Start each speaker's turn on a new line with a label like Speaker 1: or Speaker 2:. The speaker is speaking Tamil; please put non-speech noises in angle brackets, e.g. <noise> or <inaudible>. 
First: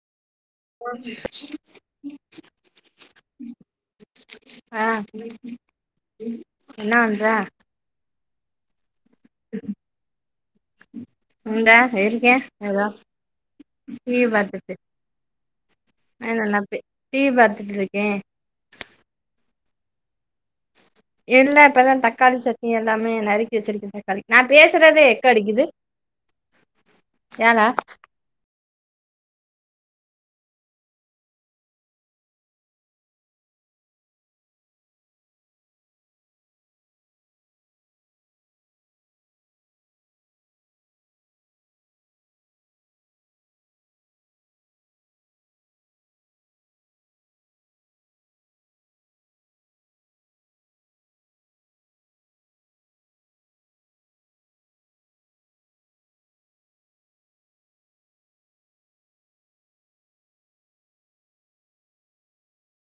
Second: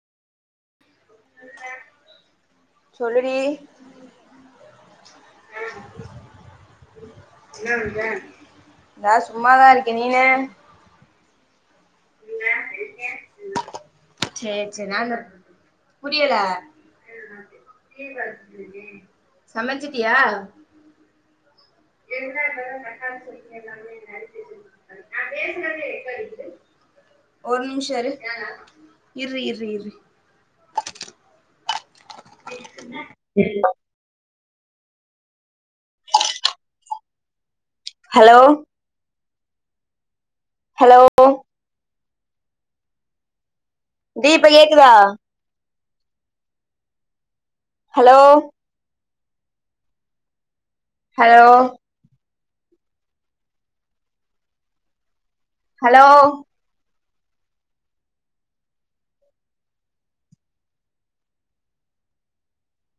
Speaker 1: கோ ச <unintelligible>
Speaker 2: சொல்லுடி
Speaker 1: ஆ என்ன வண்ற
Speaker 2: நா சும்மாாதா இருக்க நீனு
Speaker 1: உண்டா இருக்கே ஏதோ டிவி
Speaker 2: சேரி
Speaker 1: பாத்துட்டு இருக்கே
Speaker 2: சேரி நானு
Speaker 1: ஆ
Speaker 2: புரியல
Speaker 1: நல்லா டிவி பாத்துட்டு இருக்கே
Speaker 2: சமச்சிட்டியா
Speaker 1: இல்ல இப்பதா
Speaker 2: என்ன
Speaker 1: தக்காளி
Speaker 2: அந்த
Speaker 1: சட்னி
Speaker 2: பட்டா
Speaker 1: எல்லாமே நறுக்கி
Speaker 2: சொல்ல
Speaker 1: வச்சிருக்கே
Speaker 2: எல்லாமே ந
Speaker 1: தக்காளி
Speaker 2: பேசி
Speaker 1: நா
Speaker 2: சொல்லி
Speaker 1: பேசுறதே
Speaker 2: நா
Speaker 1: எக்கோ
Speaker 2: பேசுறதே எக்கோ அடிக்குது
Speaker 1: ஏலே
Speaker 2: ஏலோ இர்ரி இர்ரி இர்ரி <inaudible> ம் ஹலோ ஹலோ தீ இப்ப கேக்குதா ஹலோ ஹலோ ஹலோ